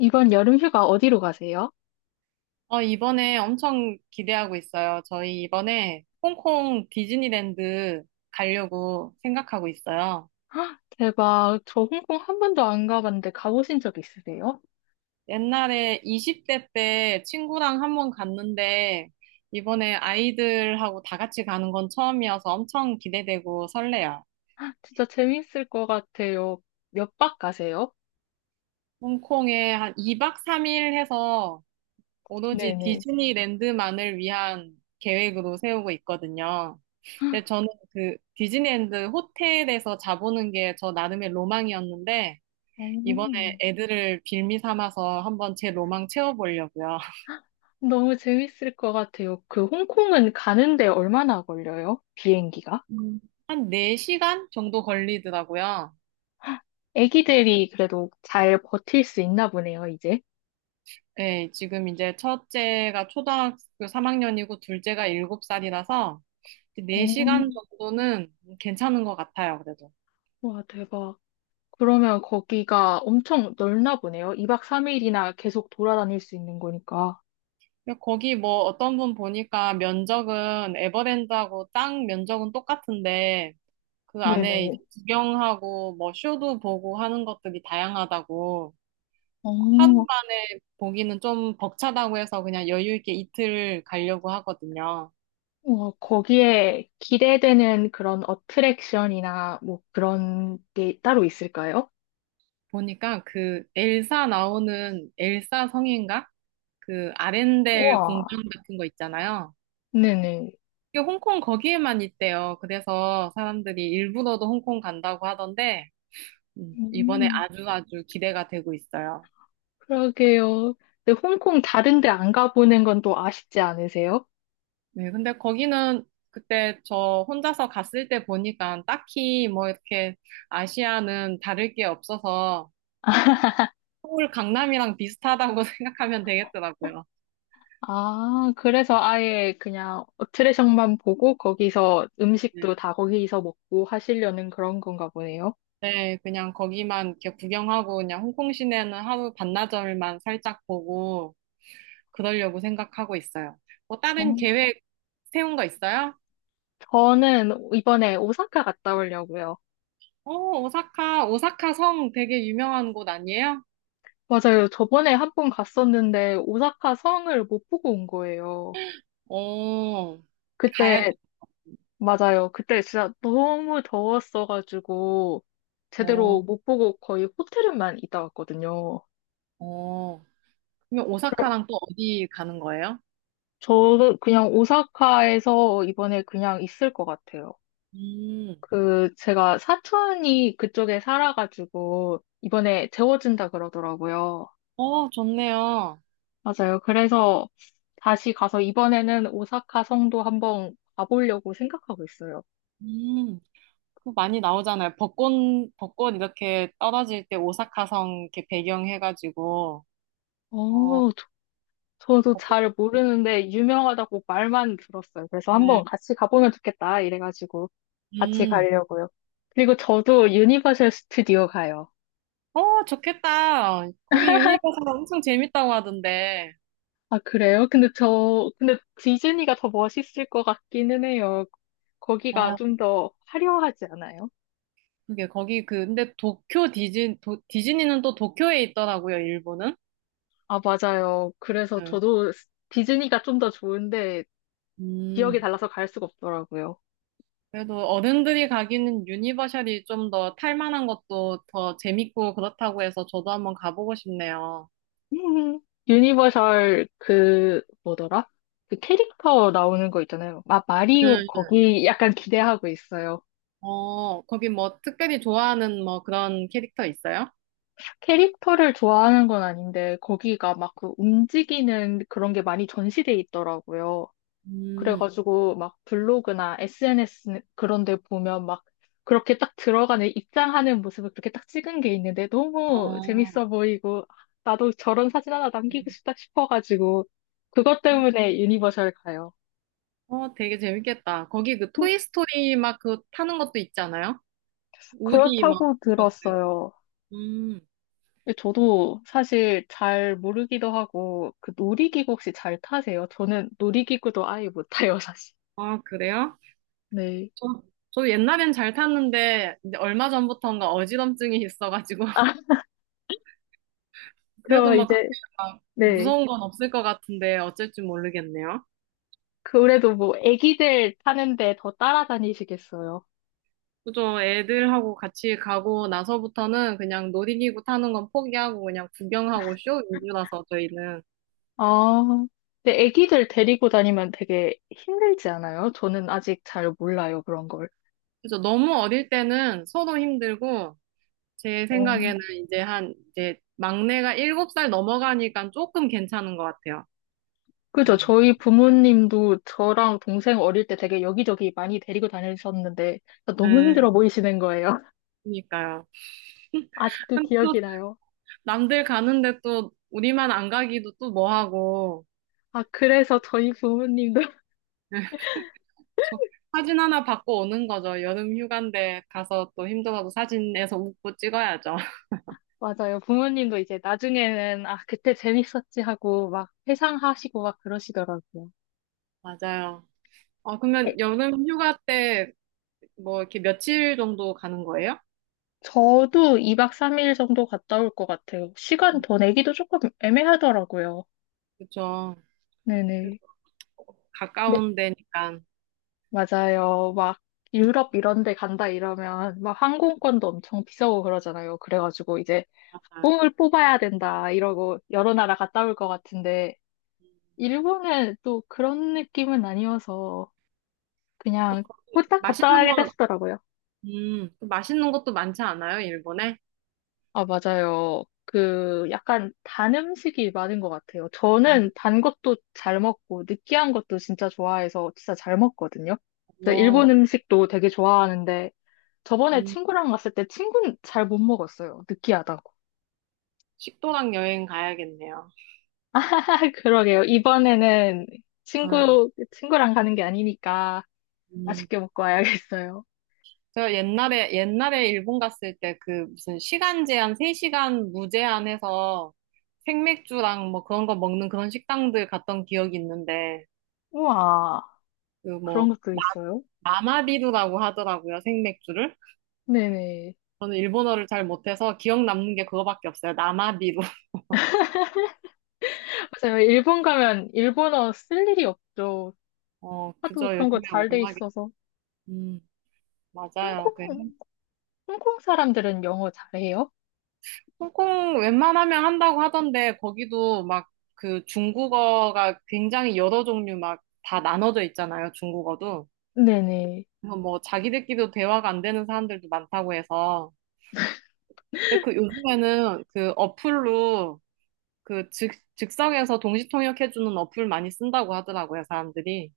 이번 여름 휴가 어디로 가세요? 이번에 엄청 기대하고 있어요. 저희 이번에 홍콩 디즈니랜드 가려고 생각하고 있어요. 헉, 대박. 저 홍콩 한 번도 안 가봤는데 가보신 적 있으세요? 옛날에 20대 때 친구랑 한번 갔는데 이번에 아이들하고 다 같이 가는 건 처음이어서 엄청 기대되고 설레요. 진짜 재밌을 것 같아요. 몇 박 가세요? 홍콩에 한 2박 3일 해서 오로지 네네. 디즈니랜드만을 위한 계획으로 세우고 있거든요. 근데 저는 그 디즈니랜드 호텔에서 자보는 게 저 나름의 로망이었는데 이번에 오, 애들을 빌미 삼아서 한번 제 로망 채워보려고요. 너무 재밌을 것 같아요. 그 홍콩은 가는데 얼마나 걸려요? 비행기가? 음. 한 4시간 정도 걸리더라고요. 애기들이 그래도 잘 버틸 수 있나 보네요, 이제. 네, 지금 이제 첫째가 초등학교 3학년이고 둘째가 7살이라서 4시간 오, 정도는 괜찮은 것 같아요, 그래도. 와, 대박. 그러면 거기가 엄청 넓나 보네요. 2박 3일이나 계속 돌아다닐 수 있는 거니까. 근데 거기 뭐 어떤 분 보니까 면적은 에버랜드하고 땅 면적은 똑같은데 그 안에 이제 네네. 구경하고 뭐 쇼도 보고 하는 것들이 다양하다고. 하루 오, 만에 보기는 좀 벅차다고 해서 그냥 여유 있게 이틀 가려고 하거든요. 어, 거기에 기대되는 그런 어트랙션이나 뭐 그런 게 따로 있을까요? 보니까 그 엘사 나오는 엘사 성인가? 그 아렌델 우와. 공방 같은 거 있잖아요. 네네. 이게 홍콩 거기에만 있대요. 그래서 사람들이 일부러도 홍콩 간다고 하던데 이번에 음, 아주 아주 기대가 되고 있어요. 그러게요. 근데 홍콩 다른 데 안 가보는 건 또 아쉽지 않으세요? 네, 근데 거기는 그때 저 혼자서 갔을 때 보니까 딱히 뭐 이렇게 아시아는 다를 게 없어서 서울 강남이랑 비슷하다고 생각하면 되겠더라고요. 아, 그래서 아예 그냥 어트랙션만 보고 거기서 네, 음식도 다 거기서 먹고 하시려는 그런 건가 보네요. 네, 그냥 거기만 이렇게 구경하고 그냥 홍콩 시내는 하루 반나절만 살짝 보고 그러려고 생각하고 있어요. 뭐 어, 다른 계획 세운 거 있어요? 저는 이번에 오사카 갔다 오려고요. 오, 오사카, 오사카 성 되게 유명한 곳 아니에요? 맞아요. 저번에 한 번 갔었는데 오사카 성을 못 보고 온 거예요. 오 가야지. 그때, 맞아요. 그때 진짜 너무 더웠어가지고, 제대로 오, 못 보고 거의 호텔에만 있다 왔거든요. 오. 그럼 그래, 오사카랑 또 어디 가는 거예요? 저도 그냥 오사카에서 이번에 그냥 있을 것 같아요. 음, 그, 제가 사촌이 그쪽에 살아가지고, 이번에 재워준다 그러더라고요. 어, 좋네요. 맞아요. 그래서 다시 가서 이번에는 오사카 성도 한번 가보려고 생각하고 있어요. 음. 많이 나오잖아요. 벚꽃, 벚꽃 이렇게 떨어질 때 오사카성 이렇게 배경해가지고, 어, 어, 저도 벚꽃, 잘 모르는데 유명하다고 말만 들었어요. 그래서 네. 한번 같이 가보면 좋겠다 이래가지고 같이 음, 가려고요. 그리고 저도 유니버셜 스튜디오 가요. 어, 좋겠다. 거기 유니버설 엄청 재밌다고 하던데. 아, 그래요? 근데 저, 근데 디즈니가 더 멋있을 것 같기는 해요. 거기가 아, 좀 더 화려하지 않아요? 그게 거기 그, 근데 도쿄 디즈니, 도, 디즈니는 또 도쿄에 있더라고요, 일본은. 아, 맞아요. 그래서 네. 저도 디즈니가 좀 더 좋은데 지역이 음, 달라서 갈 수가 없더라고요. 그래도 어른들이 가기는 유니버셜이 좀 더 탈만한 것도 더 재밌고 그렇다고 해서 저도 한번 가보고 싶네요. 음. 유니버설 그 뭐더라? 그 캐릭터 나오는 거 있잖아요. 마, 마리오 거기 약간 기대하고 있어요. 어, 거기 뭐 특별히 좋아하는 뭐 그런 캐릭터 있어요? 캐릭터를 좋아하는 건 아닌데 거기가 막 그 움직이는 그런 게 많이 전시돼 있더라고요. 음, 그래가지고 막 블로그나 SNS 그런 데 보면 막 그렇게 딱 들어가는 입장하는 모습을 그렇게 딱 찍은 게 있는데 아, 너무 재밌어 보이고 아, 나도 저런 사진 하나 남기고 싶다 싶어가지고 그것 때문에 유니버설 가요. 어, 되게 재밌겠다. 거기 그 토이스토리 막 그 타는 것도 있지 않아요? 우디 막. 그렇다고 그거지. 들었어요. 음, 근데 저도 사실 잘 모르기도 하고, 그 놀이기구 혹시 잘 타세요? 저는 놀이기구도 아예 못 타요, 사실. 아, 그래요? 네. 저, 저 옛날엔 잘 탔는데, 이제 얼마 전부터인가 어지럼증이 있어가지고. 아, 그래도 그럼 막 그렇게 이제, 막 네. 무서운 건 없을 것 같은데, 어쩔 줄 모르겠네요. 그래도 뭐, 애기들 타는데 더 따라다니시겠어요? 그죠. 애들하고 같이 가고 나서부터는 그냥 놀이기구 타는 건 포기하고 그냥 구경하고 쇼 위주라서 저희는. 아, 근데 애기들 데리고 다니면 되게 힘들지 않아요? 저는 아직 잘 몰라요, 그런 걸. 그죠. 너무 어릴 때는 서로 힘들고 제 어. 생각에는 이제 한 이제 막내가 일곱 살 넘어가니까 조금 괜찮은 것 같아요. 그죠. 음. 저희 부모님도 저랑 동생 어릴 때 되게 여기저기 많이 데리고 다니셨는데, 너무 네, 힘들어 보이시는 거예요. 그러니까요. 아직도 근데 또 기억이 나요. 남들 가는데 또 우리만 안 가기도 또 뭐하고. 아, 그래서 저희 부모님도, 저 사진 하나 받고 오는 거죠. 여름 휴가인데 가서 또 힘들어도 사진에서 웃고 찍어야죠. 맞아요. 부모님도 이제 나중에는, 아, 그때 재밌었지 하고 막 회상하시고 막 그러시더라고요. 맞아요. 아, 에, 그러면 여름 휴가 때 뭐 이렇게 며칠 정도 가는 거예요? 저도 2박 3일 정도 갔다 올 것 같아요. 시간 음, 더 내기도 조금 애매하더라고요. 그죠. 그래도 네네. 네, 가까운 데니까. 맞아요. 막 유럽 이런 데 간다 이러면 막 항공권도 엄청 비싸고 그러잖아요. 그래가지고 이제 약간, 어, 뽕을 뽑아야 된다 이러고 여러 나라 갔다 올 것 같은데, 일본은 또 그런 느낌은 아니어서 그냥 거기 후딱 갔다 맛있는 와야겠다 거, 싶더라고요. 또 맛있는 것도 많지 않아요, 일본에? 아, 맞아요. 그 약간 단 음식이 많은 것 같아요. 음, 저는 단 것도 잘 먹고 느끼한 것도 진짜 좋아해서 진짜 잘 먹거든요. 그래서 어, 일본 음식도 되게 좋아하는데 저번에 음, 친구랑 갔을 때 친구는 잘 못 먹었어요. 느끼하다고. 식도락 여행 가야겠네요. 그러게요. 이번에는 음, 친구랑 가는 게 아니니까 음. 맛있게 먹고 와야겠어요. 제가 옛날에 일본 갔을 때 그 무슨 시간 제한, 3시간 무제한 해서 생맥주랑 뭐 그런 거 먹는 그런 식당들 갔던 기억이 있는데, 우와, 그 그런 뭐, 것도 있어요. 나마비루라고 하더라고요, 생맥주를. 네네. 저는 일본어를 잘 못해서 기억 남는 게 그거밖에 없어요. 나마비루. 맞아요. 일본 가면 일본어 쓸 일이 없죠. 어, 하도 그죠. 그런 거 요즘에 잘 돼 워낙에, 있어서. 음, 맞아요. 그 홍콩, 홍콩 사람들은 영어 잘해요? 홍콩 웬만하면 한다고 하던데, 거기도 막 그 중국어가 굉장히 여러 종류 막 다 나눠져 있잖아요, 중국어도. 네네. 그래서 뭐 자기들끼리도 대화가 안 되는 사람들도 많다고 해서. 근데 그 요즘에는 그 어플로 그 즉석에서 동시 통역해주는 어플 많이 쓴다고 하더라고요, 사람들이.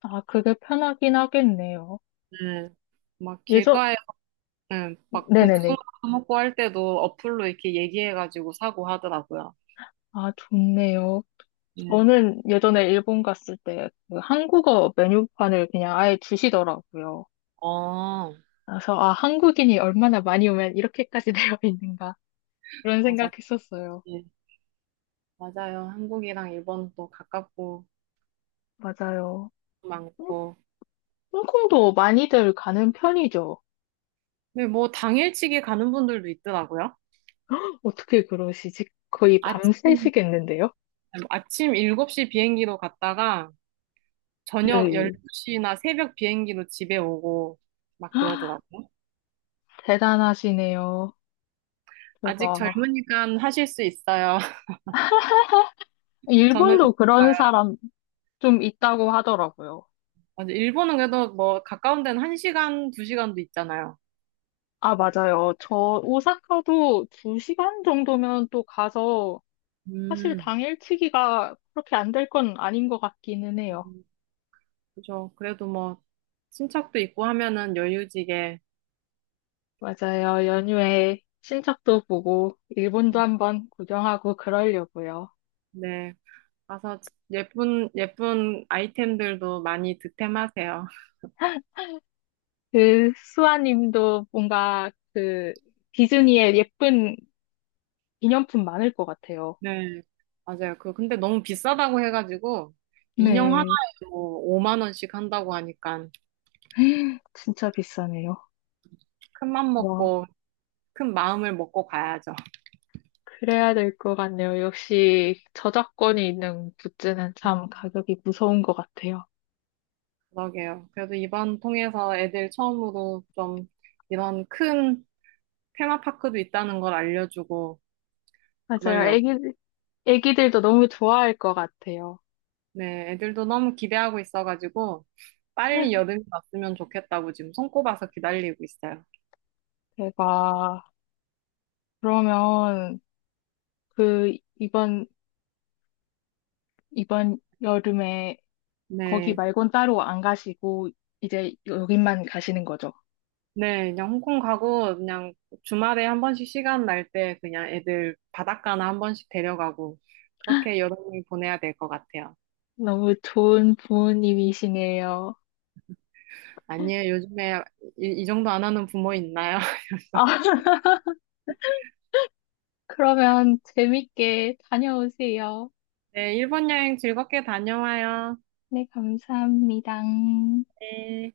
아, 그게 편하긴 하겠네요. 네. 막 예전, 길가에 네. 막 복숭아 네네네. 먹고 할 때도 어플로 이렇게 얘기해가지고 사고 하더라고요. 아, 좋네요. 네. 저는 예전에 일본 갔을 때그 한국어 메뉴판을 그냥 아예 주시더라고요. 어, 그래서, 아, 한국인이 얼마나 많이 오면 이렇게까지 되어 있는가. 그런 맞아. 생각했었어요. 예. 맞아요. 한국이랑 일본도 가깝고 맞아요. 홍- 많고. 홍콩도 많이들 가는 편이죠. 근데 뭐 당일치기 가는 분들도 있더라고요. 어떻게 그러시지? 거의 아침, 밤새시겠는데요? 아침 7시 비행기로 갔다가 저녁 네. 12시나 새벽 비행기로 집에 오고 막 그러더라고요. 대단하시네요. 아직 대박. 젊으니까 하실 수 있어요. 저는 일본도 그런 사람 좀 있다고 하더라고요. 맞아. 일본은 그래도 뭐 가까운 데는 1시간, 2시간도 있잖아요. 아, 음, 맞아요. 저 오사카도 2시간 정도면 또 가서 사실 음, 당일치기가 그렇게 안 될 건 아닌 것 같기는 해요. 음, 그죠. 그래도 뭐 친척도 있고 하면은 여유지게 맞아요. 연휴에 친척도 보고 일본도 한번 구경하고 그러려고요. 네. 가서 예쁜 예쁜 아이템들도 많이 득템하세요. 그 수아님도 뭔가 그 디즈니의 예쁜 기념품 많을 것 같아요. 네. 맞아요. 그 근데 너무 비싸다고 해가지고 인형 하나에 네. 뭐 5만 원씩 한다고 하니까 진짜 비싸네요. 큰 맘 와, 먹고 큰 마음을 먹고 가야죠. 그래야 될 것 같네요. 역시 저작권이 있는 굿즈는 참 가격이 무서운 것 같아요. 그러게요. 그래도 이번 통해서 애들 처음으로 좀 이런 큰 테마파크도 있다는 걸 알려주고 맞아요. 그러려고. 애기들도 너무 좋아할 것 같아요. 네, 애들도 너무 기대하고 있어가지고 빨리 여름이 왔으면 좋겠다고 지금 손꼽아서 기다리고 있어요. 대박. 그러면 그 이번 여름에 거기 네, 말곤 따로 안 가시고 이제 여기만 가시는 거죠? 네, 그냥 홍콩 가고 그냥 주말에 한 번씩 시간 날 때 그냥 애들 바닷가나 한 번씩 데려가고 그렇게 여름을 보내야 될 것 같아요. 너무 좋은 부모님이시네요. 아니에요, 요즘에 이 정도 안 하는 부모 있나요? 아, 그러면 재밌게 다녀오세요. 네, 일본 여행 즐겁게 다녀와요. 네, 감사합니다. 네.